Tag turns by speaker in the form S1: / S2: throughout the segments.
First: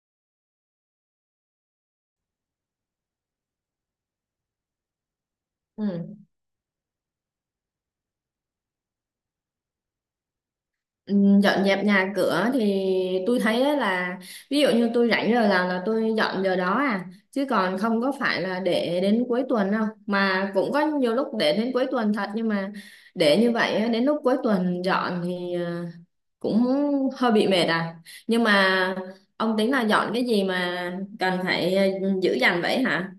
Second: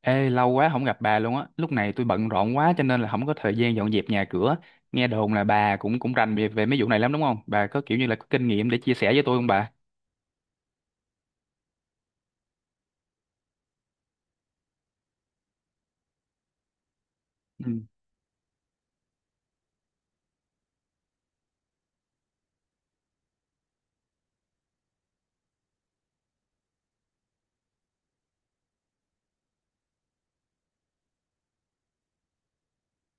S1: Ê, lâu quá không gặp bà luôn á. Lúc này tôi bận rộn quá cho nên là không có thời gian dọn dẹp nhà cửa. Nghe đồn là bà cũng cũng
S2: Ừ.
S1: rành về mấy vụ này lắm đúng không? Bà có kiểu như là có kinh nghiệm để chia sẻ với tôi không bà?
S2: Ừ, dọn dẹp nhà cửa thì tôi thấy á là ví dụ như tôi rảnh giờ nào là tôi dọn giờ đó à, chứ còn
S1: Ừ.
S2: không có phải là để đến cuối tuần đâu. Mà cũng có nhiều lúc để đến cuối tuần thật, nhưng mà để như vậy á, đến lúc cuối tuần dọn thì cũng hơi bị mệt à. Nhưng mà ông tính là dọn cái gì mà cần phải giữ dành vậy hả?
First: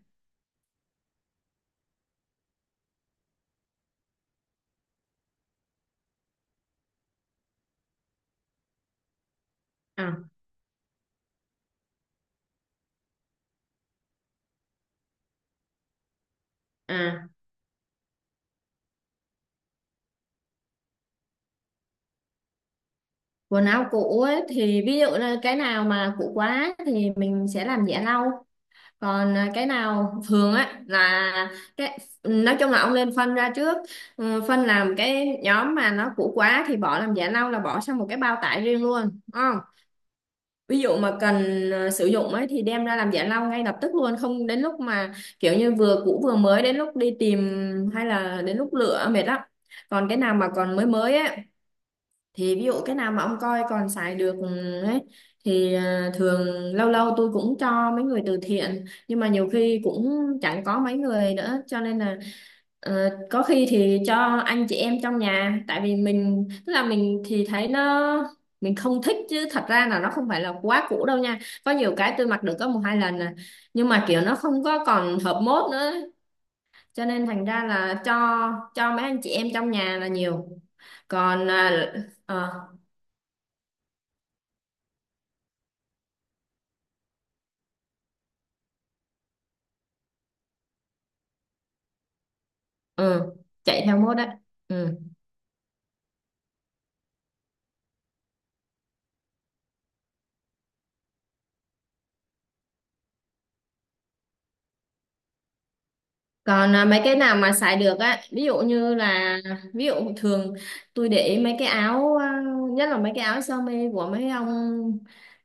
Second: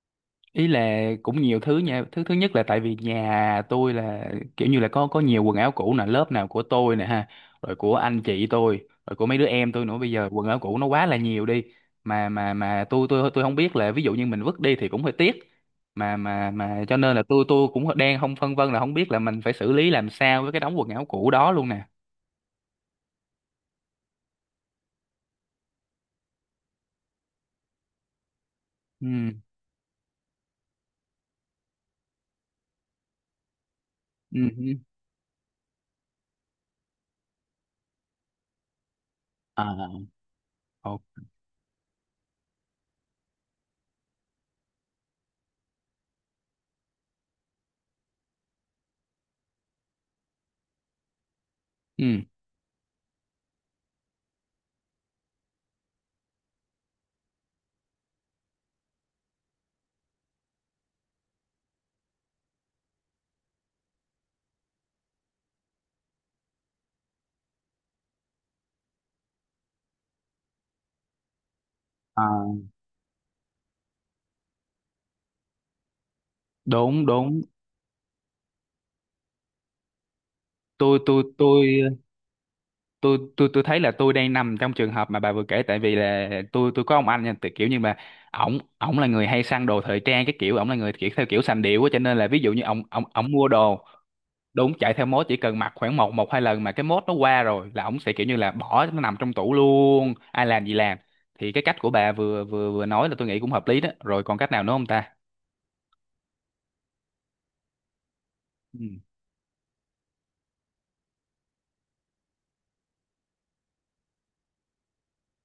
S1: Ý là cũng nhiều thứ nha, thứ thứ nhất là tại vì nhà tôi là kiểu như là có nhiều quần áo cũ nè, lớp nào của tôi nè ha, rồi của anh chị tôi, rồi của mấy đứa em tôi nữa, bây
S2: À,
S1: giờ quần áo cũ nó quá là nhiều đi, mà tôi không biết là ví dụ như mình vứt đi thì cũng hơi tiếc, mà cho nên là
S2: à,
S1: tôi cũng đang không phân vân là không biết là mình phải xử lý làm sao với cái đống quần áo cũ đó luôn nè.
S2: quần áo cũ ấy thì ví dụ là cái nào mà cũ quá thì mình sẽ làm giẻ lau.
S1: Ừ
S2: Còn cái nào thường á là cái, nói chung là ông nên phân ra trước.
S1: ừ
S2: Ừ, phân
S1: ừ.
S2: làm cái nhóm mà nó cũ quá thì bỏ làm giả lau, là bỏ sang một cái bao tải riêng luôn đúng không.
S1: À.
S2: Ví dụ mà
S1: OK.
S2: cần sử dụng ấy thì đem ra làm giả lau ngay lập tức luôn, không đến lúc mà kiểu như vừa cũ vừa mới, đến lúc đi tìm hay là đến lúc lựa mệt lắm. Còn cái nào mà còn mới mới á,
S1: Ừ.
S2: thì ví dụ cái nào mà ông coi còn xài được ừ, ấy thì thường lâu lâu tôi cũng cho mấy người từ thiện, nhưng mà nhiều khi cũng chẳng có mấy người nữa, cho nên là có khi thì cho anh chị em trong nhà, tại vì mình, tức là mình thì thấy nó, mình không thích, chứ thật ra là nó không phải là quá cũ đâu nha. Có nhiều cái tôi mặc
S1: À,
S2: được có một hai lần à, nhưng mà kiểu nó không có còn hợp mốt nữa, cho
S1: đúng
S2: nên
S1: đúng.
S2: thành ra là cho mấy anh chị em trong nhà là nhiều.
S1: tôi tôi
S2: Còn
S1: tôi
S2: ờ,
S1: tôi tôi tôi thấy là tôi đang nằm trong trường hợp mà bà vừa kể, tại vì là tôi có ông anh nha, tại kiểu như mà ổng ổng là người hay săn đồ thời trang, cái kiểu ổng là người kiểu theo kiểu sành điệu á, cho nên là ví dụ như ổng ổng ổng
S2: ừ
S1: mua
S2: chạy
S1: đồ
S2: theo mốt á.
S1: đúng chạy
S2: Ừ.
S1: theo mốt, chỉ cần mặc khoảng một một hai lần mà cái mốt nó qua rồi là ổng sẽ kiểu như là bỏ nó nằm trong tủ luôn, ai làm gì làm. Thì cái cách của bà vừa vừa vừa nói là tôi nghĩ cũng hợp lý đó, rồi còn cách nào nữa không ta?
S2: Còn mấy cái nào mà xài được á, ví dụ
S1: Ừ.
S2: như là, ví dụ thường tôi để ý mấy cái áo nhất là mấy cái áo sơ mi của mấy ông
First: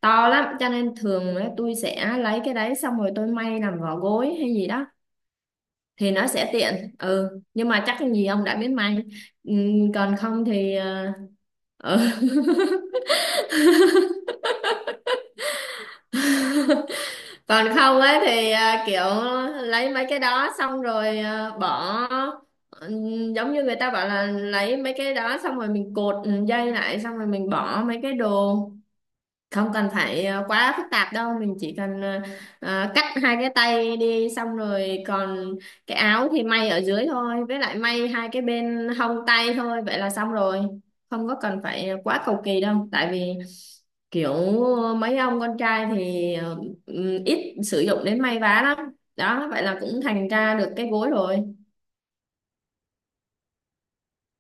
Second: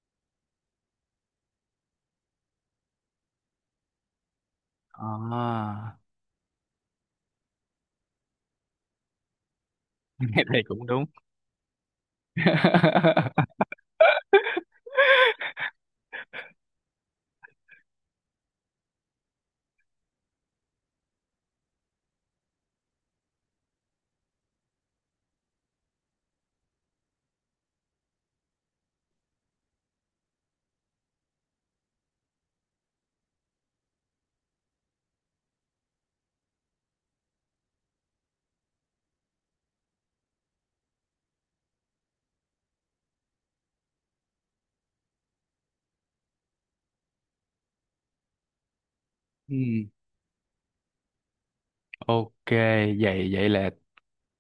S2: to lắm, cho nên thường á, tôi sẽ lấy cái đấy xong rồi tôi may làm vỏ gối hay gì đó,
S1: À.
S2: thì nó sẽ tiện. Ừ nhưng mà chắc gì ông đã biết may. ừ, Còn
S1: Cái
S2: không
S1: này
S2: thì
S1: cũng đúng.
S2: ừ. Còn không ấy thì kiểu lấy mấy cái đó xong rồi bỏ, giống như người ta bảo là lấy mấy cái đó xong rồi mình cột dây lại, xong rồi mình bỏ mấy cái đồ, không cần phải quá phức tạp đâu. Mình chỉ cần cắt hai cái tay đi, xong rồi còn cái áo thì may ở dưới thôi, với lại may hai cái bên hông tay thôi, vậy là xong rồi. Không có cần phải quá cầu kỳ đâu, tại vì kiểu mấy ông con trai thì ít sử dụng đến may vá lắm. Đó, vậy là
S1: Ừ.
S2: cũng thành ra được cái gối rồi.
S1: OK, vậy vậy là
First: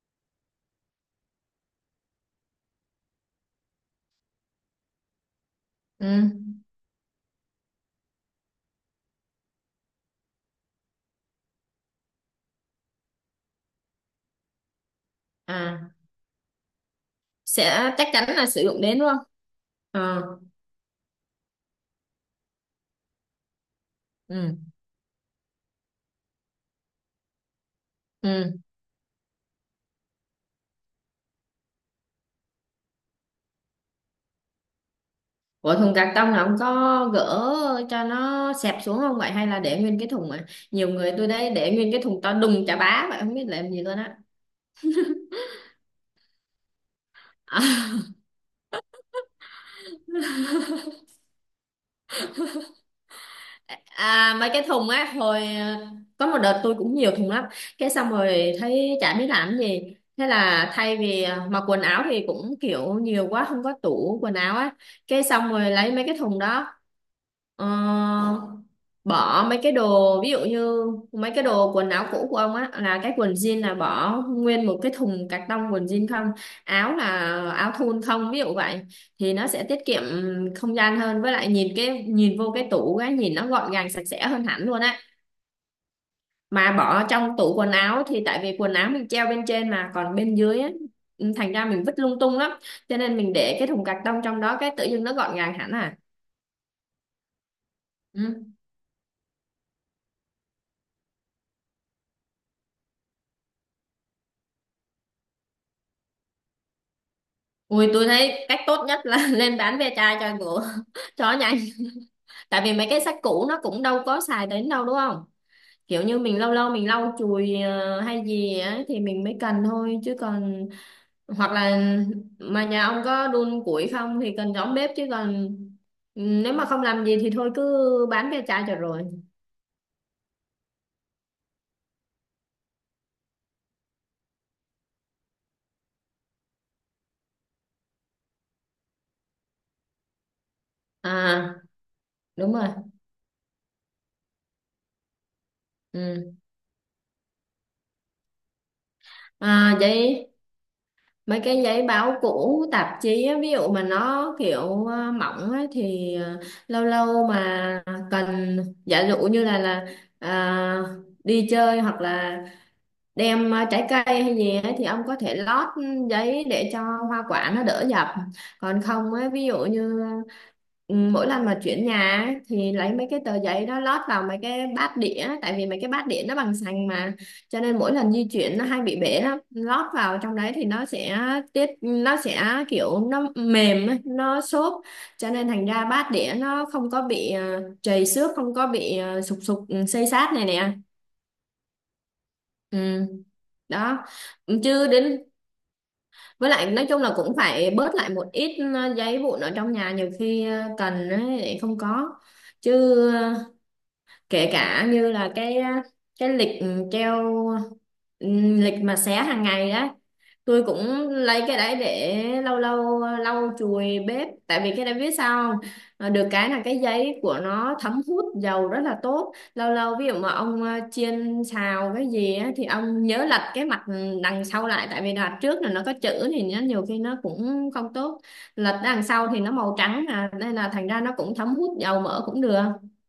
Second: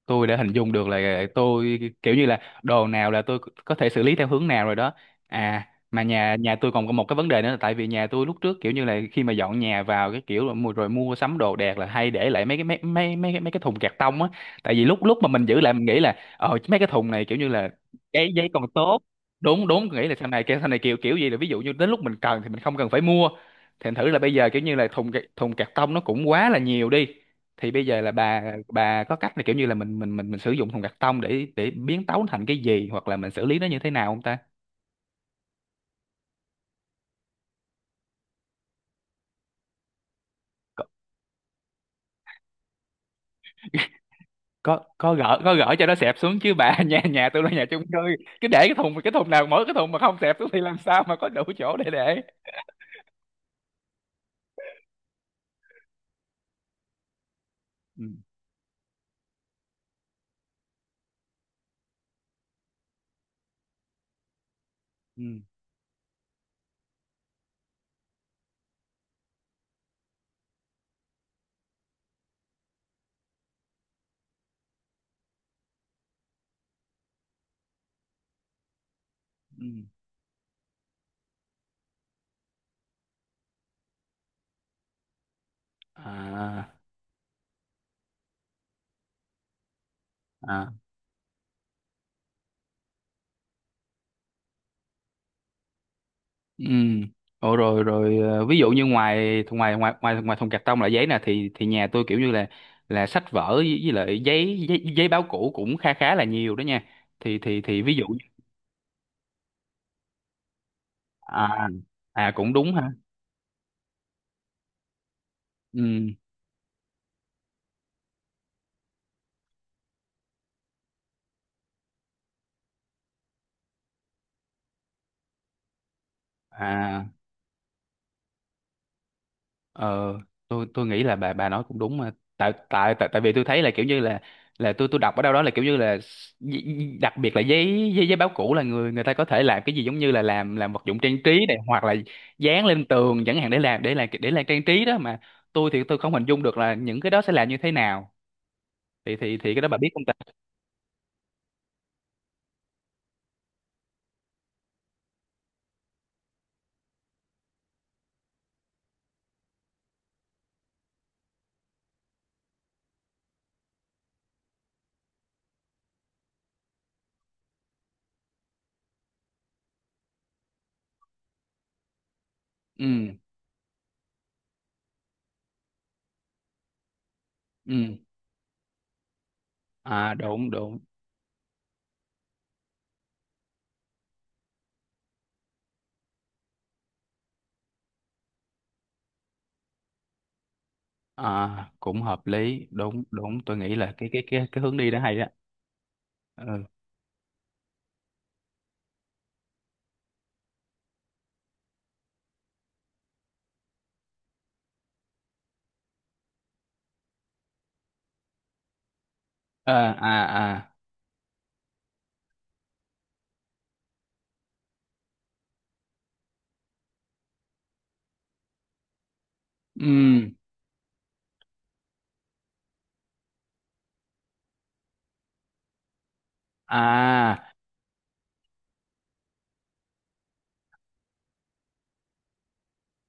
S1: tôi đã hình dung được là tôi kiểu như là đồ nào là tôi có thể xử lý theo hướng nào rồi đó. À, mà nhà
S2: Ừ.
S1: nhà tôi còn có một cái vấn đề nữa là tại vì nhà tôi lúc trước kiểu như là khi mà dọn nhà vào, cái kiểu là rồi mua sắm đồ đạc là hay để lại mấy cái mấy mấy mấy cái thùng cạc tông á, tại vì lúc lúc mà mình giữ lại mình
S2: À,
S1: nghĩ là ờ mấy cái thùng này kiểu như là
S2: sẽ chắc
S1: cái
S2: chắn là
S1: giấy
S2: sử
S1: còn
S2: dụng đến
S1: tốt,
S2: luôn.
S1: đúng đúng, nghĩ là
S2: Ờ.
S1: sau này kiểu kiểu gì là ví dụ như đến lúc mình cần thì mình không cần phải mua, thành thử là bây giờ
S2: Ừ.
S1: kiểu như là thùng cạc tông nó cũng quá là nhiều đi. Thì bây giờ là bà
S2: Ừ.
S1: bà có cách là kiểu như là mình sử dụng thùng cắt tông để biến tấu thành cái gì hoặc là mình xử lý nó như thế nào không ta?
S2: Ủa thùng cạc tông là ông có gỡ cho nó xẹp xuống không vậy, hay là để nguyên cái thùng à?
S1: Có
S2: Nhiều người tôi đây để nguyên cái thùng to đùng chà bá vậy, không biết làm gì luôn.
S1: có gỡ cho nó xẹp xuống chứ bà. nhà nhà tôi là nhà chung cư,
S2: Á.
S1: cứ để cái thùng, cái thùng nào mỗi cái thùng mà không xẹp xuống thì làm sao mà có đủ chỗ để để.
S2: À, mấy cái thùng á, hồi có một đợt tôi cũng nhiều thùng lắm, cái
S1: Ừ
S2: xong rồi thấy chả biết làm cái gì, thế là thay vì mặc quần áo thì cũng kiểu nhiều quá, không có tủ quần áo á, cái
S1: ừ
S2: xong rồi lấy mấy cái thùng đó, ờ, bỏ mấy cái đồ, ví dụ như mấy cái đồ quần áo cũ của ông á, là cái quần jean là bỏ nguyên một cái thùng cạc tông quần jean không, áo là, áo thun không, ví dụ vậy. Thì nó sẽ
S1: ừ.
S2: tiết kiệm không gian hơn, với lại nhìn cái, nhìn vô cái tủ cái nhìn nó gọn gàng sạch sẽ hơn hẳn luôn á.
S1: À
S2: Mà bỏ trong tủ quần áo thì tại vì quần áo mình treo bên trên, mà còn bên dưới á,
S1: à.
S2: ừ, thành ra mình vứt lung tung lắm, cho nên mình để cái thùng cạc tông trong đó, cái tự dưng nó gọn gàng hẳn à.
S1: Ừ. Ồ, rồi rồi, ờ,
S2: Ừ.
S1: ví dụ như ngoài ngoài ngoài ngoài ngoài thùng cạc tông là giấy nè, thì nhà tôi kiểu như là sách vở với lại giấy, giấy báo cũ cũng khá khá là nhiều đó nha. Thì thì
S2: Ui
S1: ví dụ…
S2: tôi thấy cách tốt nhất là lên bán ve chai cho ngựa cho nhanh.
S1: À. À cũng
S2: Tại vì
S1: đúng
S2: mấy
S1: ha.
S2: cái sách cũ nó cũng đâu có xài đến đâu đúng không,
S1: Ừ.
S2: kiểu như mình lâu lâu mình lau chùi hay gì á thì mình mới cần thôi, chứ còn hoặc là, mà nhà ông có đun củi không thì cần giống bếp, chứ còn nếu mà không làm
S1: À.
S2: gì thì thôi cứ bán ve chai cho rồi.
S1: Ờ, tôi nghĩ là bà nói cũng đúng mà, tại tại tại tại vì tôi thấy là kiểu như là tôi đọc ở đâu đó là kiểu như là đặc biệt là giấy giấy giấy báo cũ là người người ta có thể làm cái gì giống như là làm vật dụng trang trí
S2: À
S1: này, hoặc là
S2: đúng
S1: dán
S2: rồi.
S1: lên tường chẳng hạn để làm để làm trang trí đó mà. Tôi thì tôi không hình
S2: Ừ.
S1: dung được là những cái đó sẽ làm như thế nào. Thì cái đó bà
S2: À
S1: biết không
S2: vậy,
S1: ta?
S2: mấy cái giấy báo cũ tạp chí á, ví dụ mà nó kiểu mỏng á, thì lâu lâu mà cần, giả dụ như là à, đi chơi hoặc là đem trái cây hay gì ấy, thì ông có thể lót giấy để cho hoa quả nó đỡ dập. Còn không ấy, ví dụ như ừ, mỗi lần mà chuyển nhà ấy, thì
S1: Ừ
S2: lấy mấy cái tờ giấy đó lót vào mấy cái bát đĩa, tại vì mấy cái bát đĩa nó bằng sành mà, cho nên mỗi
S1: ừ.
S2: lần di chuyển nó hay bị bể lắm, lót
S1: À
S2: vào trong
S1: đúng
S2: đấy thì
S1: đúng.
S2: nó sẽ tiết, nó sẽ kiểu nó mềm ấy, nó xốp, cho nên thành ra bát đĩa nó không có bị trầy xước, không có bị sụp sụp ừ, xây xát này nè.
S1: À cũng hợp lý,
S2: Ừ
S1: đúng đúng, tôi nghĩ là
S2: đó,
S1: cái hướng
S2: chứ
S1: đi đó hay
S2: đến,
S1: đó.
S2: với
S1: Ừ.
S2: lại nói chung là cũng phải bớt lại một ít giấy vụn ở trong nhà, nhiều khi cần ấy, lại không có. Chứ ờ, kể cả như là cái cái lịch ừ, treo ừ, lịch mà xé hàng ngày
S1: À
S2: đó,
S1: à
S2: tôi
S1: à.
S2: cũng lấy cái đấy để lâu lâu lau chùi bếp, tại vì cái đấy biết sao không. Ờ, được cái là cái giấy của nó thấm hút dầu rất là tốt, lâu
S1: Ừ.
S2: lâu ví dụ mà ông chiên xào cái gì á, thì ông nhớ lật cái mặt đằng sau lại, tại vì đằng trước là nó có chữ thì nó nhiều khi nó
S1: À
S2: cũng không tốt, lật đằng sau thì nó màu trắng à, nên là thành ra nó cũng thấm hút dầu mỡ cũng được,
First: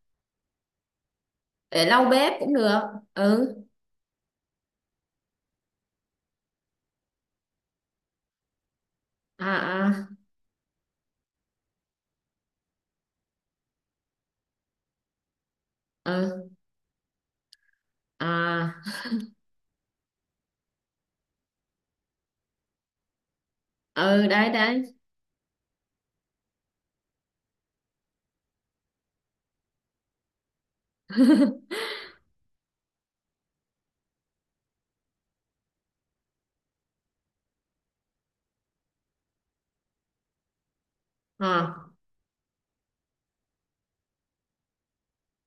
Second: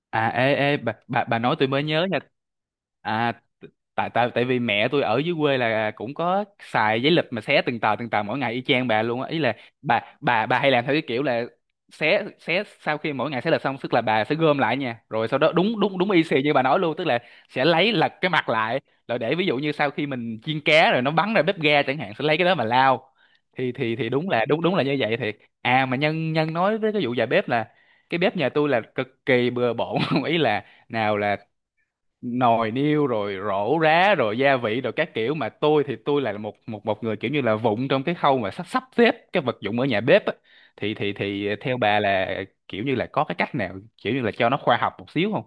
S1: à. Ê ê bà nói tôi mới
S2: để lau
S1: nhớ nha.
S2: bếp cũng được.
S1: À
S2: Ừ.
S1: t- tại tại tại vì mẹ tôi ở dưới quê là cũng có xài giấy lịch mà xé từng tờ mỗi ngày y chang bà luôn á, ý
S2: À.
S1: là
S2: À.
S1: bà hay làm theo cái kiểu là xé xé sau khi mỗi ngày xé lịch xong, tức là bà sẽ gom lại nha, rồi sau đó đúng đúng đúng y xì
S2: Ừ.
S1: như bà nói luôn, tức là sẽ lấy lật cái mặt
S2: À.
S1: lại, rồi để ví dụ như sau khi mình chiên cá rồi nó bắn ra bếp ga chẳng hạn sẽ lấy cái đó mà lao. Thì
S2: Ừ
S1: đúng là
S2: đấy
S1: đúng đúng là
S2: đấy.
S1: như vậy thiệt. À mà nhân nhân nói với cái vụ dài bếp là cái bếp nhà tôi là cực kỳ bừa bộn. Ý là nào là nồi niêu, rồi rổ rá, rồi gia vị rồi các kiểu, mà tôi thì tôi là một một một người kiểu như là vụng trong cái khâu mà sắp sắp xếp cái vật dụng ở nhà bếp á. Thì
S2: Ờ.
S1: theo bà là kiểu như là có cái cách nào kiểu như là cho nó khoa học một xíu không?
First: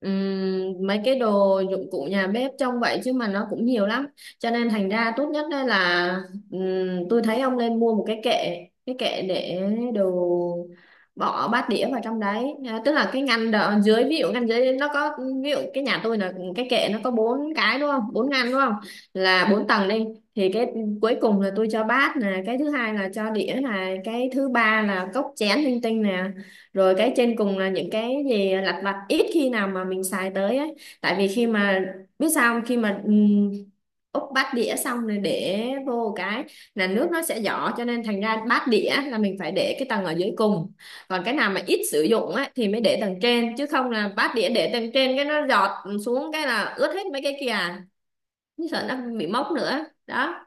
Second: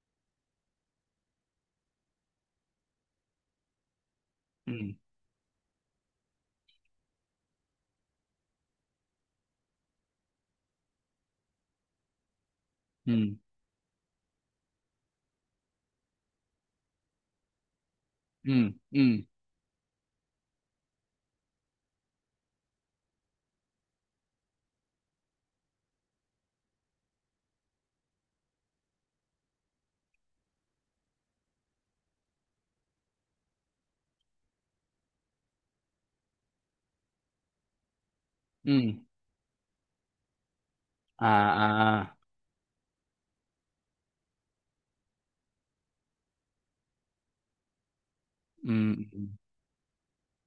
S2: Mấy cái đồ dụng cụ nhà bếp trong vậy chứ mà nó cũng nhiều lắm, cho nên
S1: Ừ
S2: thành ra tốt nhất đây là, tôi thấy ông nên mua một cái kệ, cái kệ để đồ, bỏ bát đĩa vào trong đấy à, tức là cái
S1: ừ
S2: ngăn đợ, dưới, ví dụ ngăn dưới nó có, ví dụ cái nhà tôi là cái kệ nó có bốn cái đúng không, bốn ngăn
S1: ừ
S2: đúng không,
S1: ừ
S2: là bốn tầng đi. Thì cái cuối cùng là tôi cho bát nè, cái thứ hai là cho đĩa nè, cái thứ ba là cốc chén linh tinh nè, rồi cái trên cùng là những cái gì lặt vặt ít khi nào mà mình xài tới ấy. Tại vì khi mà, biết sao không? Khi mà úp bát đĩa xong rồi để vô cái, là nước nó sẽ giỏ, cho nên thành ra bát
S1: ừ.
S2: đĩa là mình phải để cái tầng ở dưới cùng. Còn
S1: À
S2: cái nào mà ít sử
S1: à.
S2: dụng á thì mới để tầng trên, chứ không là bát đĩa để tầng trên cái nó giọt xuống cái là ướt hết mấy cái kia à. Như sợ
S1: Ừ
S2: nó
S1: ừ.
S2: bị mốc nữa đó.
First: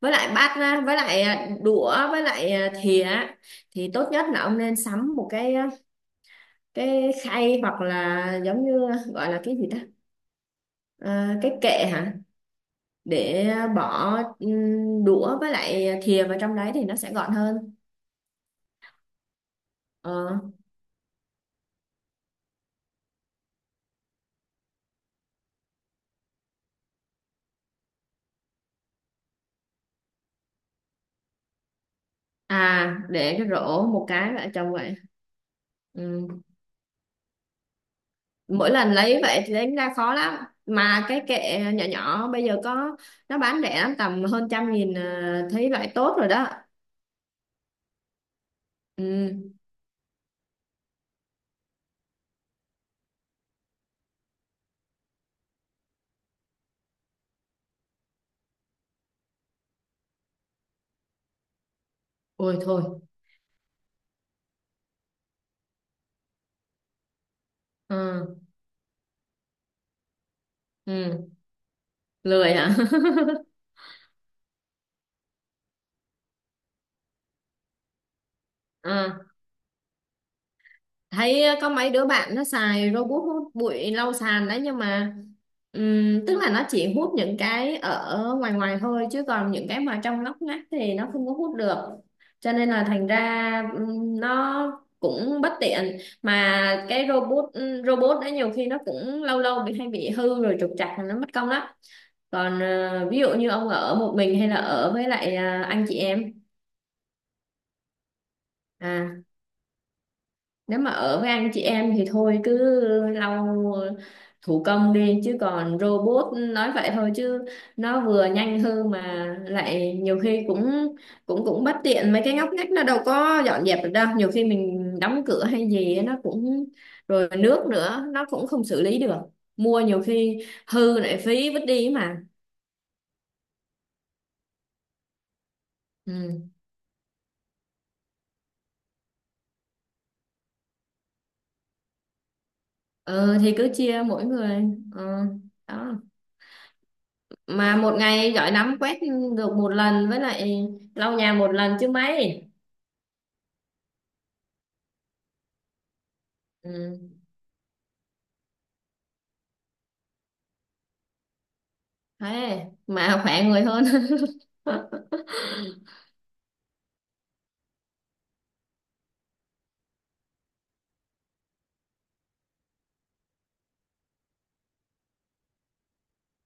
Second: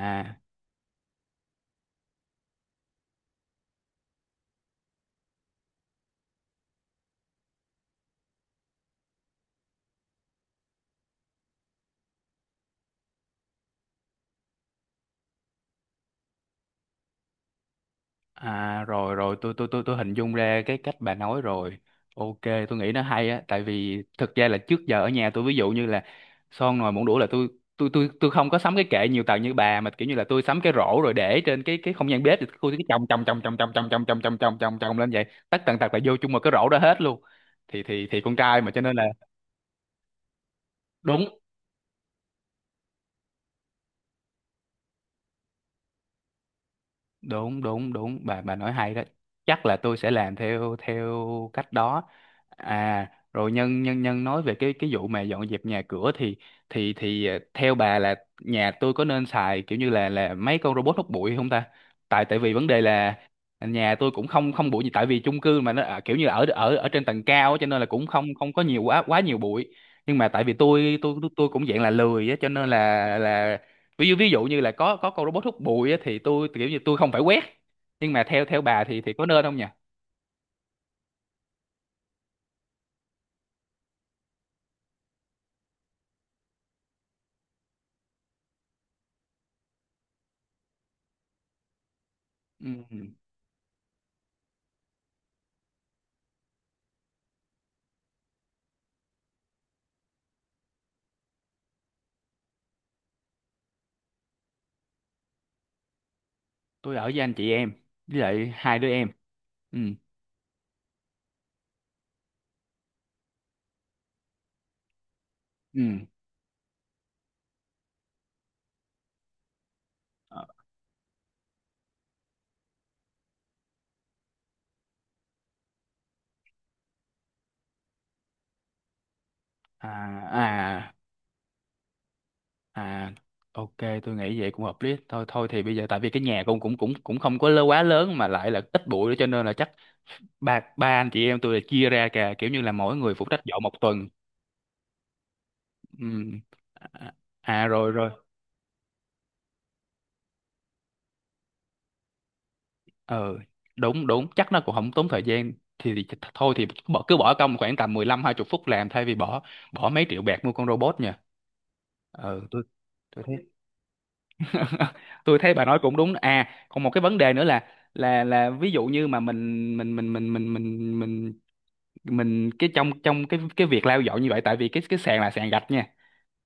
S2: Với lại bát á, với lại đũa, với lại thìa á, thì tốt nhất là ông nên sắm một cái khay hoặc là giống như, gọi là cái gì ta, à, cái kệ hả, để bỏ đũa với lại thìa vào trong đấy thì nó sẽ gọn hơn.
S1: À rồi rồi, tôi hình
S2: Ờ.
S1: dung ra cái cách bà nói rồi. OK, tôi nghĩ nó hay á, tại vì thực ra là trước giờ ở nhà tôi ví dụ như là son nồi muỗng đũa là tôi không có sắm cái kệ nhiều tầng như bà, mà kiểu như là tôi sắm cái rổ rồi để trên cái không gian bếp, thì tôi cứ
S2: À
S1: chồng chồng
S2: để
S1: chồng
S2: cái
S1: chồng chồng
S2: rổ
S1: chồng
S2: một
S1: chồng chồng
S2: cái
S1: chồng
S2: vợ
S1: chồng
S2: chồng
S1: chồng
S2: vậy.
S1: chồng lên vậy, tất tần tật là vô
S2: Ừ.
S1: chung một cái rổ đó hết luôn. Thì con trai
S2: Mỗi
S1: mà cho
S2: lần
S1: nên là
S2: lấy vậy thì đánh ra khó lắm, mà cái
S1: đúng
S2: kệ nhỏ nhỏ bây giờ có, nó bán rẻ lắm, tầm hơn 100.000 à, thấy loại tốt rồi đó.
S1: đúng đúng đúng bà nói hay đó,
S2: Ừ.
S1: chắc là tôi sẽ làm theo theo cách đó. À rồi nhân nhân nhân nói về cái vụ mà dọn dẹp nhà cửa thì ờ, theo bà là nhà tôi có nên xài kiểu như là mấy con robot hút bụi không ta? Tại tại vì
S2: Ôi
S1: vấn đề
S2: thôi.
S1: là nhà tôi cũng không không bụi gì, tại vì chung cư mà nó kiểu như là ở ở ở trên tầng cao á, cho nên là cũng không
S2: Ừ.
S1: không có nhiều quá quá nhiều bụi, nhưng mà tại vì tôi tôi tôi,
S2: Ừ.
S1: tôi cũng dạng là lười á cho
S2: Lười
S1: nên
S2: hả?
S1: là ví dụ như là có con robot hút bụi á, thì tôi kiểu như tôi không phải quét, nhưng mà theo theo bà thì
S2: Ừ.
S1: có nên không nhỉ?
S2: Thấy có mấy đứa bạn nó xài robot hút bụi lau sàn đấy, nhưng mà tức là nó chỉ hút những cái ở ngoài ngoài thôi, chứ còn những cái mà trong ngóc ngách thì nó không có hút được, cho
S1: Ừ.
S2: nên là
S1: Ừ.
S2: thành ra nó cũng bất tiện mà. Cái robot robot đấy nhiều khi nó cũng lâu lâu bị hay bị hư rồi trục trặc, nó mất công lắm. Còn ví dụ như ông ở một mình hay là ở với lại anh chị em.
S1: Tôi ở với anh chị em với lại hai đứa em.
S2: À,
S1: Ừ
S2: nếu mà ở với anh chị em thì thôi cứ lau thủ công đi, chứ còn
S1: ừ.
S2: robot nói vậy thôi chứ nó vừa nhanh hư, mà lại nhiều
S1: Ờ.
S2: khi cũng cũng cũng bất tiện, mấy cái ngóc ngách nó đâu có dọn dẹp được đâu, nhiều khi mình đóng cửa hay gì nó cũng, rồi nước nữa nó cũng không xử lý được, mua
S1: À
S2: nhiều khi
S1: à
S2: hư lại phí vứt đi mà.
S1: à. OK, tôi nghĩ vậy cũng hợp lý thôi, thôi thì bây giờ tại vì cái nhà
S2: Ừ.
S1: cũng cũng không có quá lớn, mà lại là ít bụi nữa cho nên là chắc ba ba anh chị em tôi là chia ra cả kiểu như là mỗi người phụ
S2: Ờ,
S1: trách
S2: thì
S1: dọn
S2: cứ
S1: một
S2: chia
S1: tuần.
S2: mỗi người. Ờ, đó.
S1: Ừ. À, à, à,
S2: Mà
S1: rồi
S2: một
S1: rồi
S2: ngày giỏi lắm quét được một lần, với lại lau nhà một lần chứ mấy.
S1: ờ đúng đúng chắc nó cũng không tốn thời gian. Thôi thì bỏ cứ
S2: Ừ.
S1: bỏ công khoảng tầm 15 hai 20 phút làm thay vì bỏ bỏ mấy triệu bạc mua con robot nha. Ờ tôi
S2: Thế mà
S1: tôi thấy.
S2: khỏe người hơn.
S1: Tôi thấy bà nói cũng đúng. À còn một cái vấn đề nữa là là ví dụ như mà mình cái trong trong cái việc lau dọn như vậy tại vì cái sàn là sàn gạch nha,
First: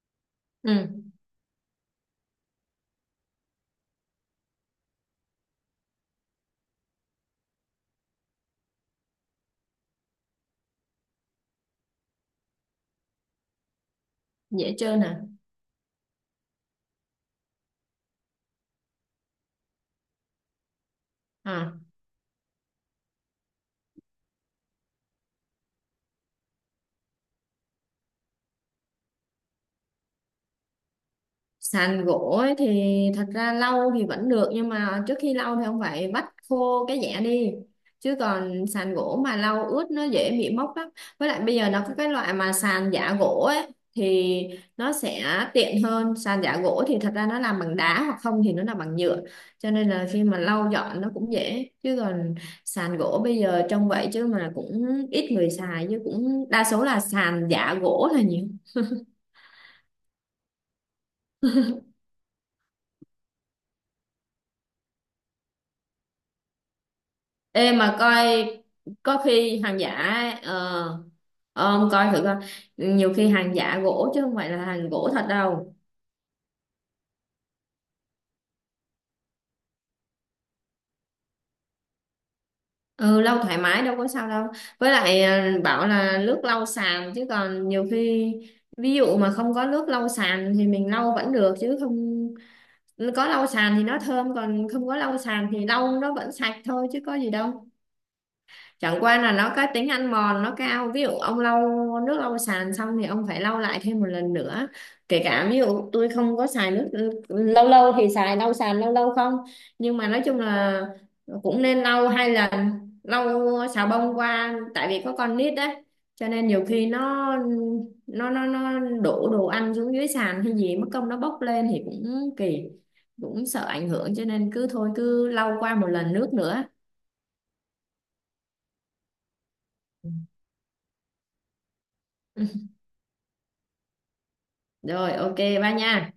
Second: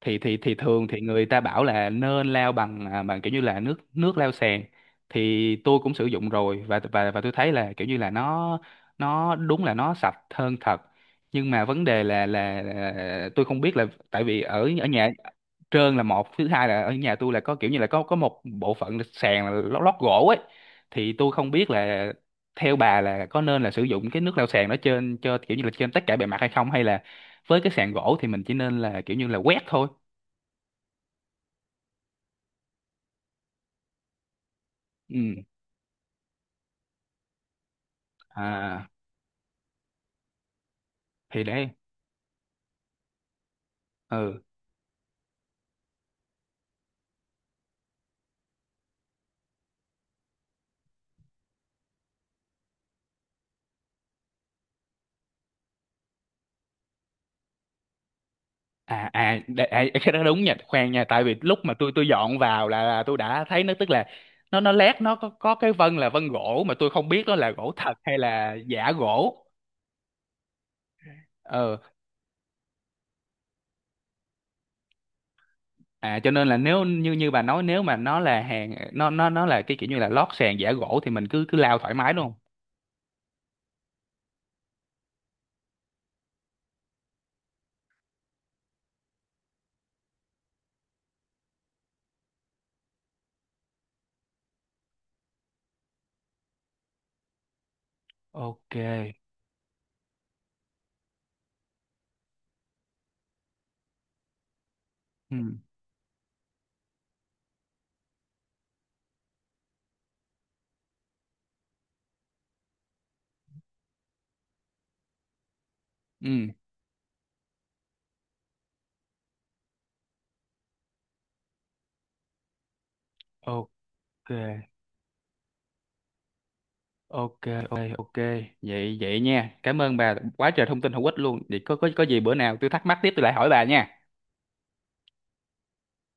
S1: thì thường thì
S2: Ừ.
S1: người ta bảo là nên lao bằng kiểu như là nước nước lao sàn. Thì tôi cũng sử dụng rồi, và và tôi thấy là kiểu như là nó đúng là nó sạch hơn thật, nhưng mà vấn đề là là tôi không biết là tại vì ở
S2: Dễ
S1: ở
S2: chơi
S1: nhà
S2: nè.
S1: trơn là một, thứ hai là ở nhà tôi là có kiểu như là có một bộ phận là sàn là lót gỗ ấy, thì tôi không biết
S2: À.
S1: là theo bà là có nên là sử dụng cái nước lau sàn đó trên cho kiểu như là trên tất cả bề mặt hay không, hay là với cái sàn gỗ thì mình chỉ nên là kiểu như là quét thôi.
S2: Sàn gỗ ấy thì thật ra lau thì vẫn được, nhưng mà trước
S1: Ừ.
S2: khi lau thì không phải vắt khô cái dẻ đi, chứ còn
S1: À.
S2: sàn gỗ mà lau ướt nó dễ bị mốc lắm. Với lại
S1: Thì
S2: bây
S1: đấy.
S2: giờ nó có cái loại mà sàn giả gỗ ấy,
S1: Ừ.
S2: thì nó sẽ tiện hơn. Sàn giả gỗ thì thật ra nó làm bằng đá, hoặc không thì nó làm bằng nhựa, cho nên là khi mà lau dọn nó cũng dễ. Chứ còn sàn gỗ bây giờ trông vậy chứ mà cũng ít người xài, chứ cũng đa số là sàn giả gỗ là nhiều.
S1: À à, à cái đó đúng nha, khoan nha, tại vì lúc mà tôi dọn vào là tôi đã thấy nó tức là nó lét nó có cái vân là vân gỗ mà tôi không biết nó là
S2: Ê
S1: gỗ thật
S2: mà
S1: hay
S2: coi,
S1: là giả
S2: có
S1: gỗ.
S2: khi hàng giả, ờ,
S1: Ờ.
S2: ông coi thử coi, nhiều khi hàng giả gỗ chứ không phải là hàng gỗ thật đâu.
S1: À cho nên là nếu như như bà nói nếu mà nó là hàng nó là cái kiểu như là lót sàn giả gỗ thì mình cứ cứ lao thoải mái đúng không?
S2: Ừ lau thoải mái đâu có sao đâu. Với lại bảo là nước lau sàn chứ còn nhiều khi, ví dụ mà không có nước lau sàn thì mình lau vẫn được, chứ không có lau sàn thì nó thơm, còn không có lau sàn thì lau nó vẫn sạch thôi chứ có gì đâu.
S1: OK.
S2: Chẳng qua là nó có tính ăn mòn nó cao, ví dụ ông lau nước lau sàn xong thì ông phải lau lại thêm một lần nữa. Kể cả
S1: Ừ
S2: ví dụ tôi không có xài nước, lâu lâu thì xài lau sàn, lâu lâu không, nhưng mà nói chung là cũng nên lau hai lần, lau xà bông qua, tại vì có con nít đấy, cho nên
S1: ừ.
S2: nhiều khi nó, nó đổ đồ ăn xuống dưới sàn hay gì, mất công nó bốc lên thì cũng kỳ, cũng sợ
S1: OK
S2: ảnh hưởng, cho nên cứ thôi cứ lau qua một lần nước nữa.
S1: ok ok ok vậy vậy nha, cảm ơn bà quá trời thông tin hữu ích luôn, vậy có có gì bữa nào tôi thắc mắc tiếp tôi lại hỏi bà nha.
S2: Rồi, ok, ba nha.